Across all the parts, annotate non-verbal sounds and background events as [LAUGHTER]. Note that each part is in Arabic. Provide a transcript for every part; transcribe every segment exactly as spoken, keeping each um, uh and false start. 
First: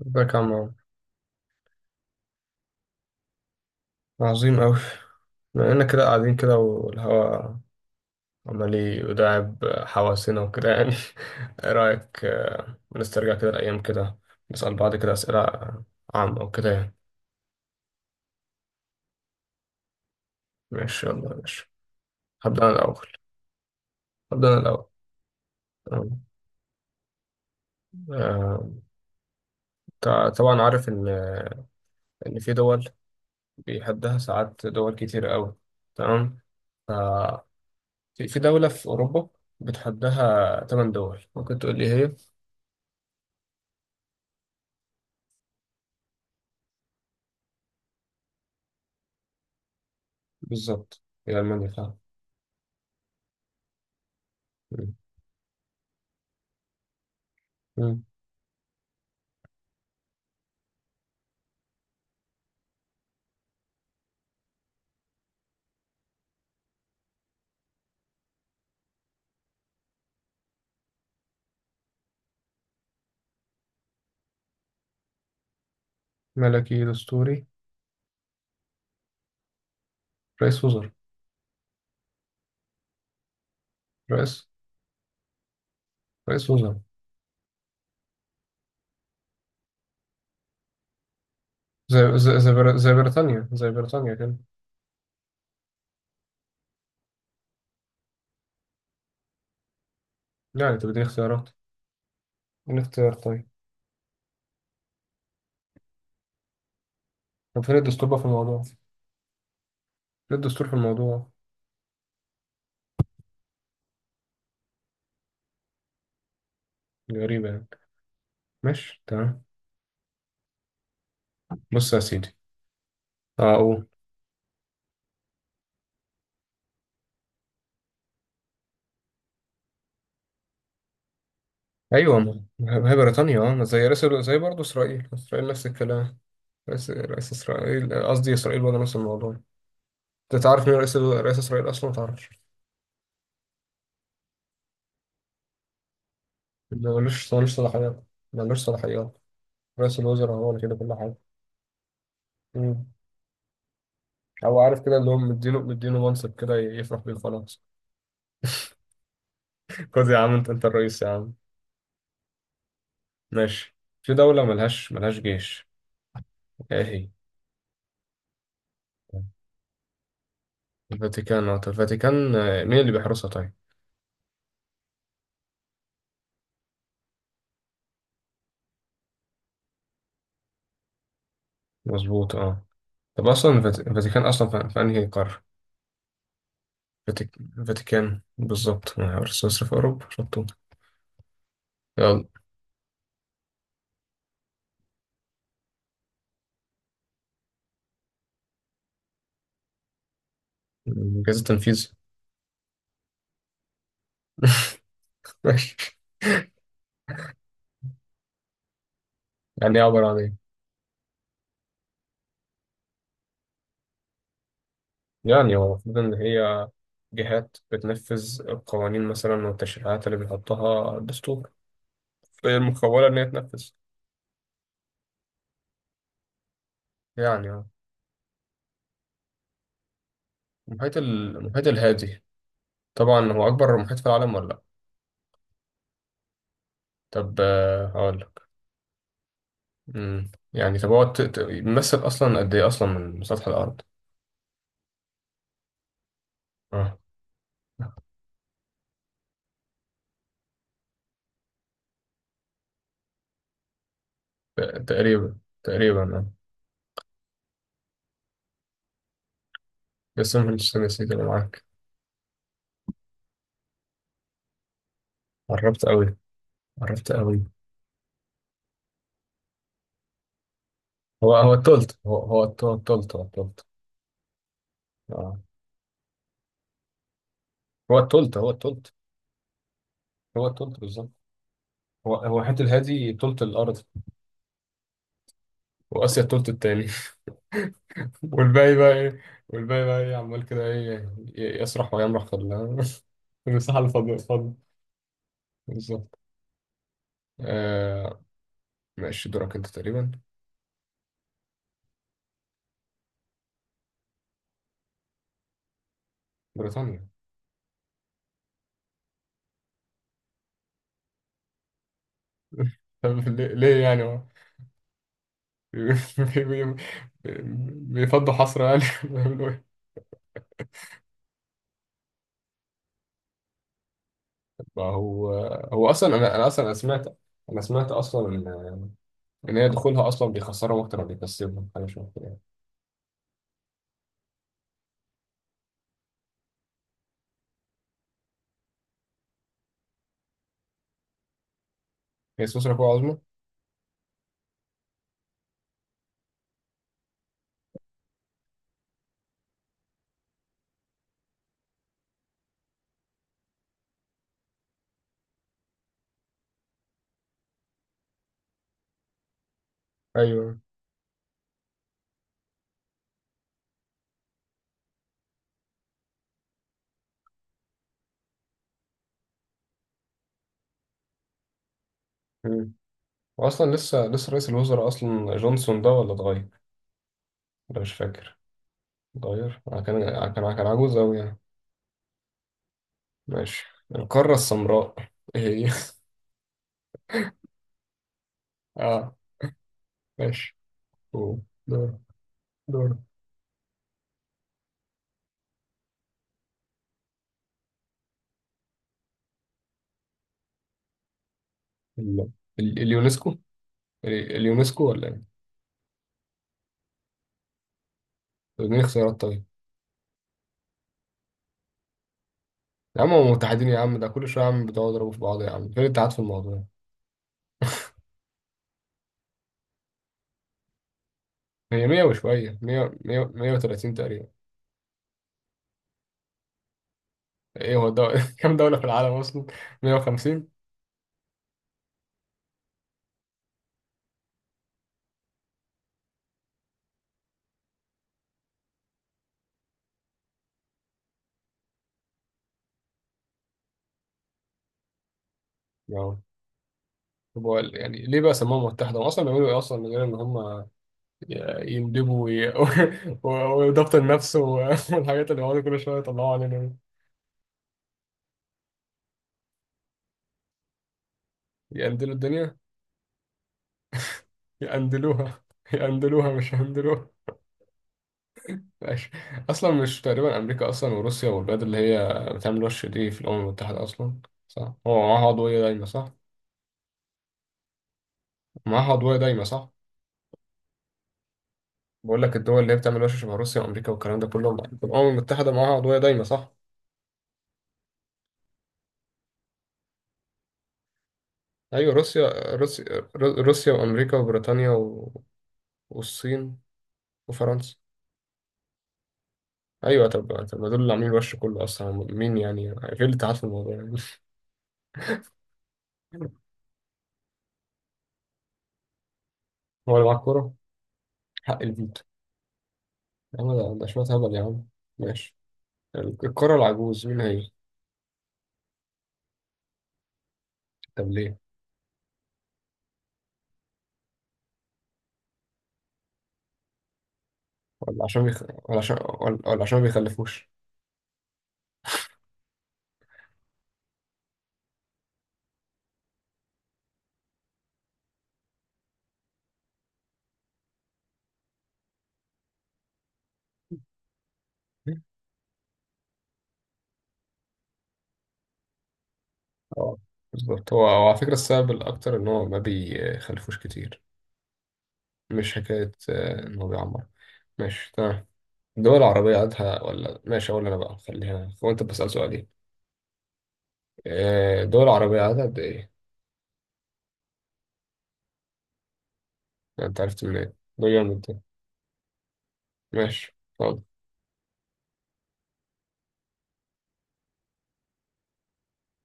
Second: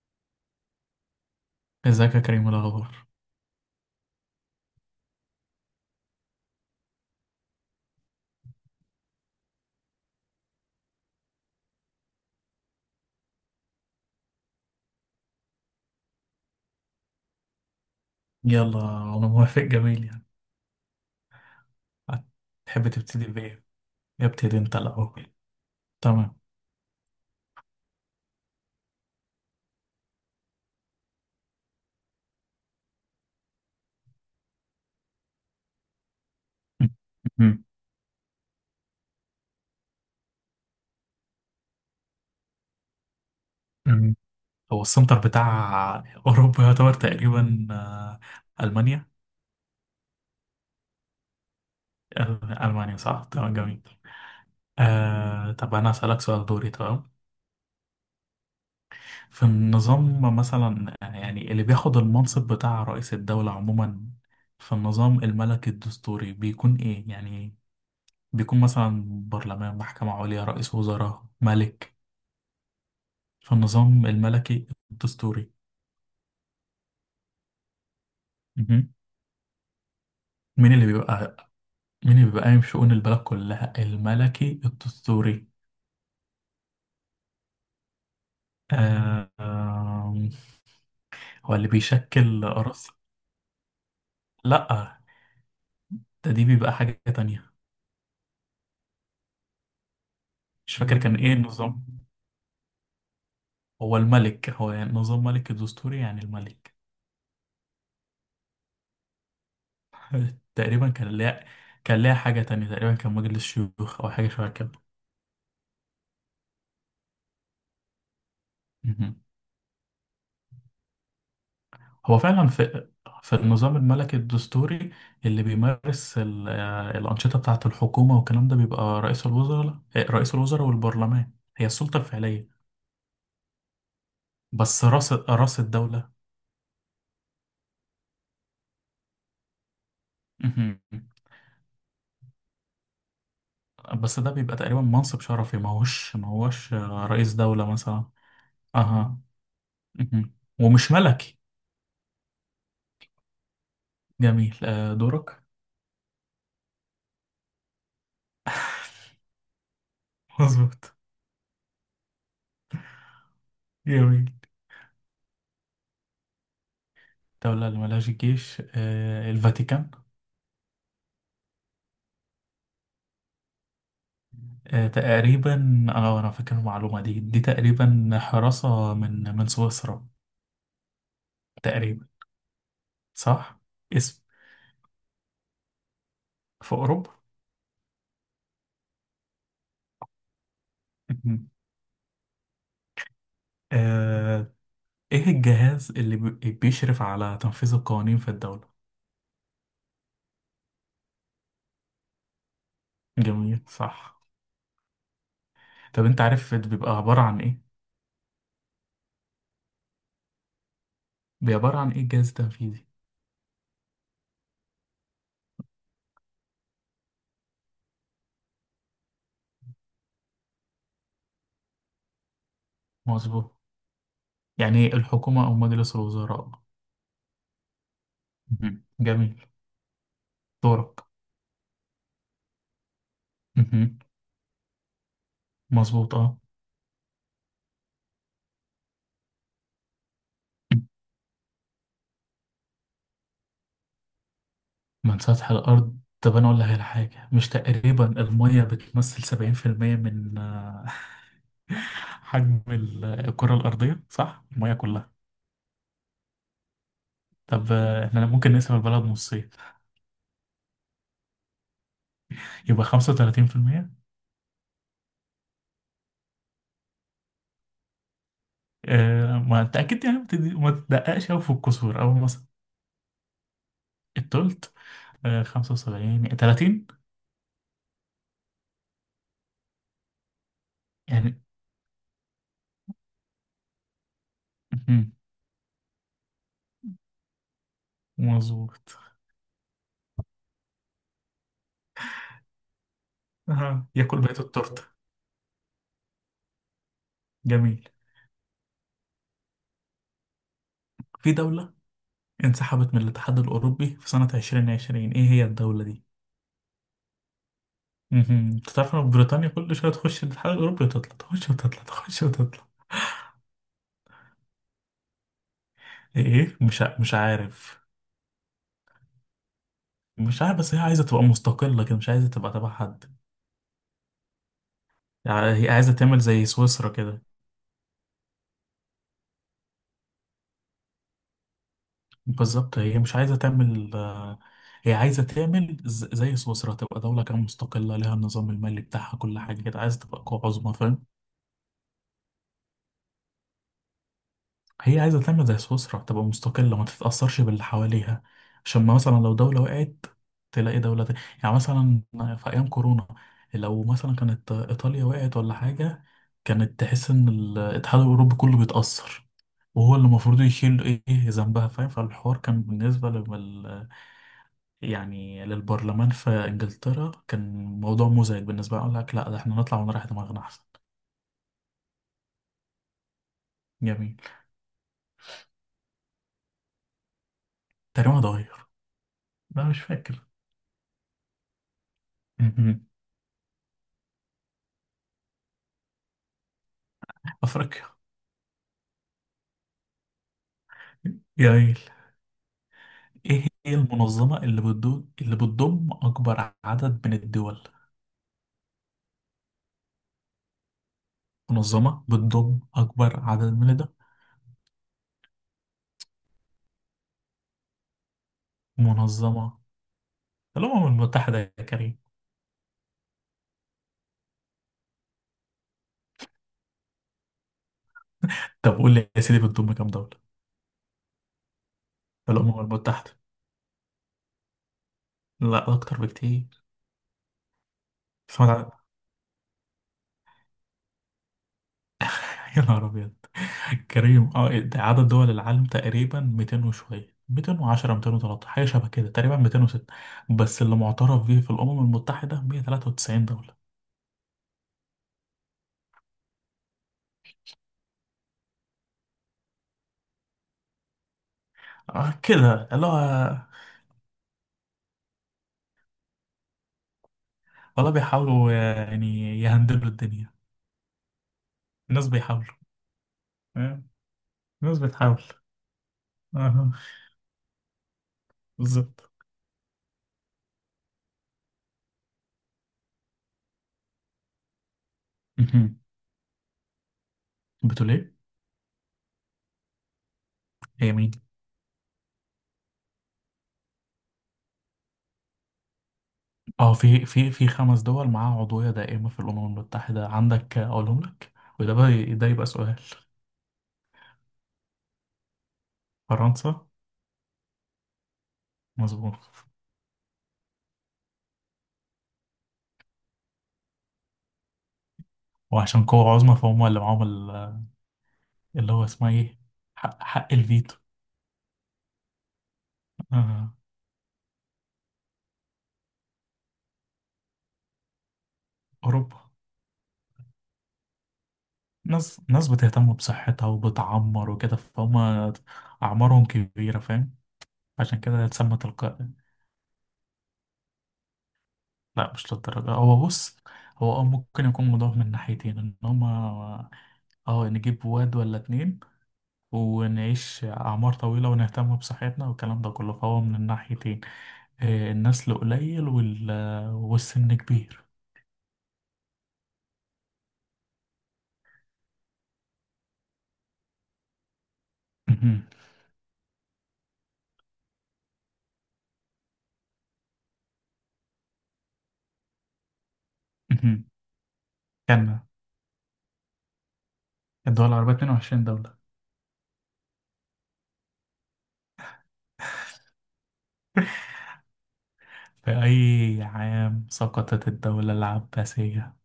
ازيك يا عم عمرو؟ ازيك يا كريم؟ إيه الاخبار؟ عظيم أوي. بما إننا كده قاعدين كده والهوا عمال يداعب حواسنا وكده يعني. [LAUGHS] إيه رأيك، آه، نسترجع كده الأيام كده، نسأل بعض كده أسئلة عامة وكده يعني. يلا انا موافق، جميل يعني. ماشي يلا ماشي. هبدأ أنا تحب الأول. تبتدي بايه؟ هبدأ أنا ابتدي انت الأول. الاول. تمام. تمام. آه، تع- طبعا عارف إن إن في دول بيحدها ساعات دول كتير أوي. تمام. [LAUGHS] ف- مم. في في دولة في أوروبا بتحدها تمن دول ممكن تقول لي هي. مم. هو السنتر بتاع اوروبا يعتبر تقريبا، آه، المانيا. بالظبط هي ألمانيا فعلا. آه، المانيا، صح، تمام، جميل. مم. آه، طب انا اسالك سؤال دوري، تمام. مم. في النظام مثلا، آه، يعني اللي بياخد المنصب بتاع رئيس الدولة عموما في النظام الملكي الدستوري بيكون ايه يعني؟ بيكون مثلا برلمان، محكمة عليا، رئيس وزراء، ملك، فالنظام الملكي الدستوري. ملكي دستوري. مهم. رئيس مين اللي وزراء. بيبقى مين اللي بيبقى قايم شؤون البلد كلها؟ رئيس الملكي الدستوري. رئيس وزراء. آه، آم، هو اللي زي زي بيشكل زي, بر... رأس. زي بريطانيا زي بريطانيا كده. لأ، ده دي بيبقى حاجة تانية. مش يعني طب فاكر اديني كان إيه اختيارات. النظام. اديني اختيار طيب. هو الملك، هو يعني نظام ملك الدستوري يعني الملك. طب فين الدستور بقى في الموضوع؟ فين [LAUGHS] الدستور في تقريبا كان الموضوع؟ ليها، كان ليها حاجة تانية، تقريبا كان مجلس شيوخ أو حاجة شبه دي غريبة يعني. ماشي كده. تمام. بص يا هو سيدي. فعلا في في اه النظام اقول. الملكي الدستوري اللي بيمارس ال- آه، الأنشطة بتاعة الحكومة والكلام ده بيبقى رئيس الوزراء. آه، رئيس الوزراء والبرلمان، هي السلطة ايوه ما الفعلية. ما هي بريطانيا اه، ما زي رئيس زي، برضه بس اسرائيل رأس اسرائيل رأس نفس الدولة. الكلام. رئيس رئيس اسرائيل، آه، قصدي اسرائيل برضه نفس الموضوع. انت تعرف مين مهم. رئيس رئيس اسرائيل اصلا ما تعرفش؟ بس ده بيبقى تقريبا منصب شرفي، ما هوش ما هوش ما آه، رئيس ملوش ملوش دولة صلاحيات. مثلا. ملوش صلاحيات. أها. رئيس مهم. الوزراء هو اللي كده ومش كل حاجة. ملكي. مم. جميل، هو عارف آه، كده اللي هو دورك. مدينه مدينه منصب كده يفرح بيه خلاص. [LAUGHS] خد يا عم [LAUGHS] انت انت مظبوط. الرئيس يا عم. ماشي. في جميل. دولة ملهاش ملهاش جيش، ايه هي. دولة اللي ملهاش جيش، آه، الفاتيكان. الفاتيكان اه. طب الفاتيكان، آه، مين اللي بيحرسها طيب. آه، تقريبا، اه، انا فاكر المعلومة دي، دي تقريبا حراسة من من سويسرا تقريبا. مظبوط اه. طب اصلا صح. الفات- اسم. الفاتيكان اصلا في في انهي قارة. في اوروبا. فاتيك- الفاتيكان بالظبط، آه، سويسرا في اوروبا شطوط. مهم. يلا. آه، ايه الجهاز اللي بي- بيشرف على تنفيذ القوانين في الدولة؟ مم، جهاز التنفيذ. جميل، صح. [LAUGHS] ماشي. طب انت عارف بيبقى عبارة عن ايه؟ يعني ايه عبارة عن ايه؟ بيبقى عبارة عن ايه الجهاز التنفيذي؟ يعني هو المفروض إن هي جهات بتنفذ القوانين مثلا والتشريعات اللي بيحطها الدستور، فهي المخولة إن هي مظبوط، تنفذ. يعني الحكومة او مجلس الوزراء. يعني اه. مهم. جميل. المحيط دورك. ال- المحيط الهادي، طبعا هو أكبر محيط مهم. في العالم ولا لأ؟ مظبوط، اه. طب آه، هقول لك. مم. يعني طب هو ت- ت- بيمثل أصلا قد إيه أصلا من سطح الأرض؟ من سطح الأرض؟ طب أنا أقول لك على اه حاجة، مش تقريبا المية بتمثل سبعين في المية من آه، [LAUGHS] حجم ال- الكرة الأرضية، صح؟ ت- المية كلها. تقريبا تقريبا اه. طب آه، إحنا ممكن نقسم البلد نصين، بس أنا مش نسيت اللي معاك. يبقى خمسة وتلاتين في المية. قربت أوي. قربت أوي. آه، ما أنت أكيد يعني ما بتدي- ما تدققش هو أوي في هو التلت الكسور أو هو هو مثلا. الت- التلت هو التلت التلت. اه. آه، خمسة وسبعين تلاتين هو التلت هو التلت هو التلت بالظبط. يعني. هو هو حته الهادي تلت الارض، مهم. واسيا التلت التاني. [LAUGHS] والباقي بقى مظبوط. ايه؟ والباقي بقى ايه عمال كده ايه؟ ي- يسرح ويمرح في ال-. [LAUGHS] في المساحه أها. الفاضيه ياكل بقية فاضيه التورتة. بالظبط. جميل. آه. ماشي دورك انت تقريبا. في دولة انسحبت من الاتحاد الأوروبي في سنة عشرين عشرين، إيه هي الدولة؟ بريطانيا. مهم. انت تعرف إن بريطانيا كل شويه تخش الاتحاد الاوروبي وتطلع، تخش وتطلع، تخش وتطلع. [LAUGHS] طب ليه ليه يعني هو. [LAUGHS] ايه؟ بي- إيه؟ بي- مش ع... مش عارف. بيفضوا حصر يعني. [LAUGHS] بيعملوا ايه. مش عارف، بس هي عايزه تبقى مستقله كده، مش عايزه تبقى تبع حد ما هو، يعني. هي هو عايزه اصلا تعمل انا انا زي اصلا أنا سويسرا سمعت. كده. انا سمعت اصلا ان ان هي دخولها اصلا بيخسرهم اكتر ما بيكسبهم، حاجه شبه كده. بالظبط، هي مش عايزه تعمل آه، هي عايزه تعمل ز- زي سويسرا، تبقى دوله كده مستقله، لها النظام المالي بتاعها، كل حاجه كده عايزه تبقى قوه عظمى، فاهم؟ هي سويسرا قوة عظمى؟ هي عايزة تعمل زي سويسرا، تبقى مستقلة ما تتأثرش باللي حواليها. عشان ما مثلا لو دولة وقعت، تلاقي دولة تانية، يعني مثلا في أيام كورونا، لو مثلا كانت إيطاليا وقعت ولا حاجة، كانت تحس إن الاتحاد الأوروبي كله بيتأثر، وهو اللي المفروض ايوه. يشيل إيه، إيه ذنبها؟ فاهم؟ فالحوار كان بالنسبة لل، يعني للبرلمان في إنجلترا، كان موضوع مزعج بالنسبة لي. أقول لك، لأ، ده إحنا نطلع ونريح دماغنا أحسن. واصلا لسه جميل. لسه رئيس الوزراء اصلا جونسون ده ولا اتغير؟ ده مش تقريبا فاكر. اتغير. اتغير، لا آه، مش كان فاكر. كان كان عجوز اوي يعني. ماشي. القارة السمراء ايه هي. [LAUGHS] افريقيا. [LAUGHS] اه. ماشي. أوه. جميل. دور. دور. إيه هي المنظمة اللي بتضم اللي بتضم أكبر عدد من الدول؟ منظمة ال- بتضم ال- أكبر اليونسكو. عدد من الدول. ال- اليونسكو ولا ايه؟ طب اديني اختيارات طيب. منظمة الأمم المتحدة يا كريم. يا عم هم متحدين يا عم، ده كل شويه يا عم بتقعدوا يضربوا في بعض يا عم، فين الاتحاد في الموضوع؟ طب قول لي يا سيدي، بتضم كام دولة؟ هي مية وشويه، الأمم مئة المتحدة. مية مئة وثلاثين تقريبا. لا، أكتر بكتير. ايه هو الدولة، [LAUGHS] سمعت كام عن- دولة في العالم اصلا؟ مئة وخمسين. [LAUGHS] يا نهار أبيض. كريم، أه، إيه ده؟ عدد دول العالم تقريبا ميتين وشوية، ميتين وعشرة، ميتين وتلتاشر حاجة شبه كده، تقريبا ميتين وستة. بس اللي معترف بيه في الأمم المتحدة مية وتلاتة وتسعين دولة. طب هو يعني ليه بقى سموها متحدة؟ هم أصلا بيعملوا إيه أصلا من غير إن هم ي- آه يندبوا وي- كده [LAUGHS] و-. لا. وإدارة النفس و- [LAUGHS] والحاجات اللي بيقعدوا كل شوية يطلعوا علينا دي؟ والله بيحاولوا، آه، يعني يهندلوا الدنيا. الناس يقندلوا الدنيا؟ بيحاولوا، آه، الناس بتحاول، يقندلوها [LAUGHS] يقندلوها مش آه، هندلوها. ماشي. بالظبط. أصلا مش تقريبا أمريكا أصلا وروسيا والبلاد اللي هي بتعمل وش دي في الأمم المتحدة أصلا، صح؟ هو معاها عضوية مهم. دايمة صح؟ بتقول ايه؟ معاها عضوية دايمة صح؟ هي مين؟ بقول لك، الدول اللي هي بتعمل وش شبه روسيا وأمريكا والكلام ده كله، الأمم المتحدة معاها عضوية دايمة صح؟ اه، في في في خمس دول معاها عضوية دائمة في الأمم المتحدة. عندك، آه، أقولهم لك، وده ايوه بقى ده روسيا. يبقى سؤال. روسيا روسيا وامريكا وبريطانيا و... والصين. فرنسا. وفرنسا. مظبوط. ايوه طب طب ما دول اللي عاملين الوش كله اصلا مين يعني غير اللي تعرف الموضوع يعني. [LAUGHS] وعشان قوة عظمى، فهم اللي معاهم ال- اللي هو اسمها ايه؟ هو حق, اللي معاه حق الكوره. الفيتو. حق الفيتو. يا آه. عم ده ده شويه هبل يا عم. ماشي. الكوره العجوز مين هي؟ أوروبا. طب ليه. ناس ناس بتهتم بصحتها وبتعمر وكده، فهم أعمارهم كبيرة، فاهم؟ عشان ولا عشان كده بيخ...، اتسمى ولا عشان تلقائي. ولا ولا عشان ما بيخلفوش. لا مش للدرجة، هو بص، هو اه ممكن يكون موضوع من ناحيتين، ان هما اه نجيب واد ولا اتنين ونعيش أعمار طويلة ونهتم بصحتنا والكلام ده كله، فهو من الناحيتين آه، [LAUGHS] النسل قليل وال... والسن كبير. اه بالظبط. هو هو على فكرة السبب الأكتر إن هو ما بيخلفوش كتير، مهم. مش حكاية آه، إن هو بيعمر. ماشي تمام. دول عربية عددها، ولا ماشي، أقول أنا بقى خليها، هو أنت بسأل سؤالين. مهم. آه، دول عربية كان عددها قد إيه؟ الدول العربية اتنين وعشرين دولة. لا، أنت عرفت منين؟ ده جامد ده. ماشي طب. [LAUGHS] في أي عام سقطت الدولة العباسية؟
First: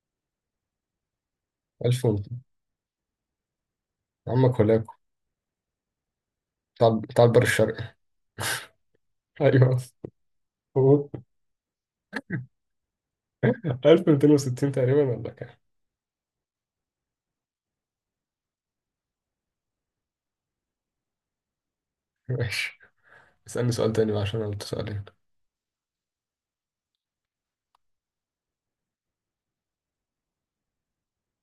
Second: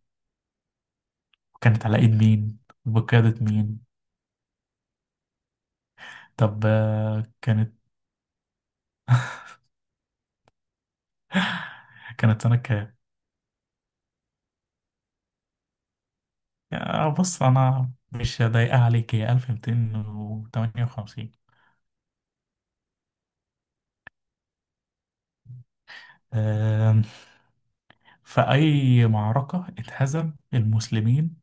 وكانت على ألف إيد ومتين. مين وبقيادة مين؟ عمك ولاكو. طب بتاع بتاع آه، البر كانت. الشرقي. [LAUGHS] [LAUGHS] أيوه. هو كانت سنة كام؟ ألف ومتين وستين تقريبا ولا كام؟ آه، بص، أنا مش ضايقة عليك، هي ألف ومتين وتمنية وخمسين. ماشي. اسألني سؤال تاني بقى عشان أنا قلت سؤالين. آم، فأي معركة اتهزم المسلمين؟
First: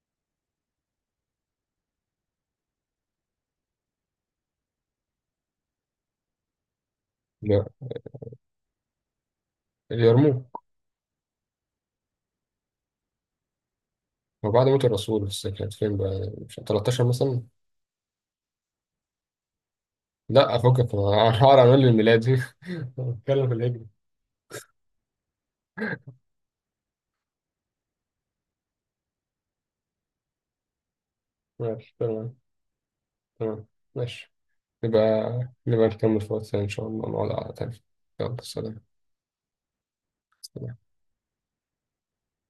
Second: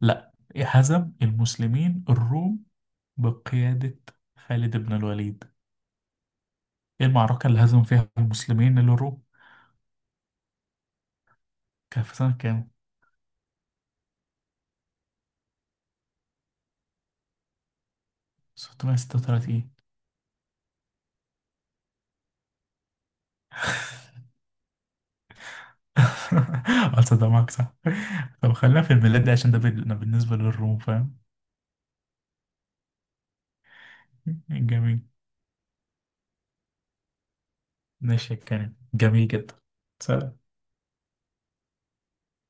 لا، هزم المسلمين الروم بقيادة خالد بن الوليد. إيه المعركة اللي هزم لا، فيها المسلمين الروم؟ اليرموك. كان في سنة كام؟ وبعد موت الرسول بس، كانت فين بقى؟ مش تلتاشر مثلا؟ ستمية وستة وتلاتين. لا أفكك. [LAUGHS] أنا هقعد أعمل لي الميلادي. [LAUGHS] بتكلم في الهجري. اه، تصدق معاك؟ [LAUGHS] صح. طب خلينا في الميلاد ده عشان ده بال- بالنسبة للروم، فاهم؟ ماشي تمام. تمام. ماشي. نبقى جميل. نبقى نكمل في وقت تاني إن شاء الله، نقعد على تاني. ماشي يلا يا كريم، سلام. جميل جدا. سلام. سلام.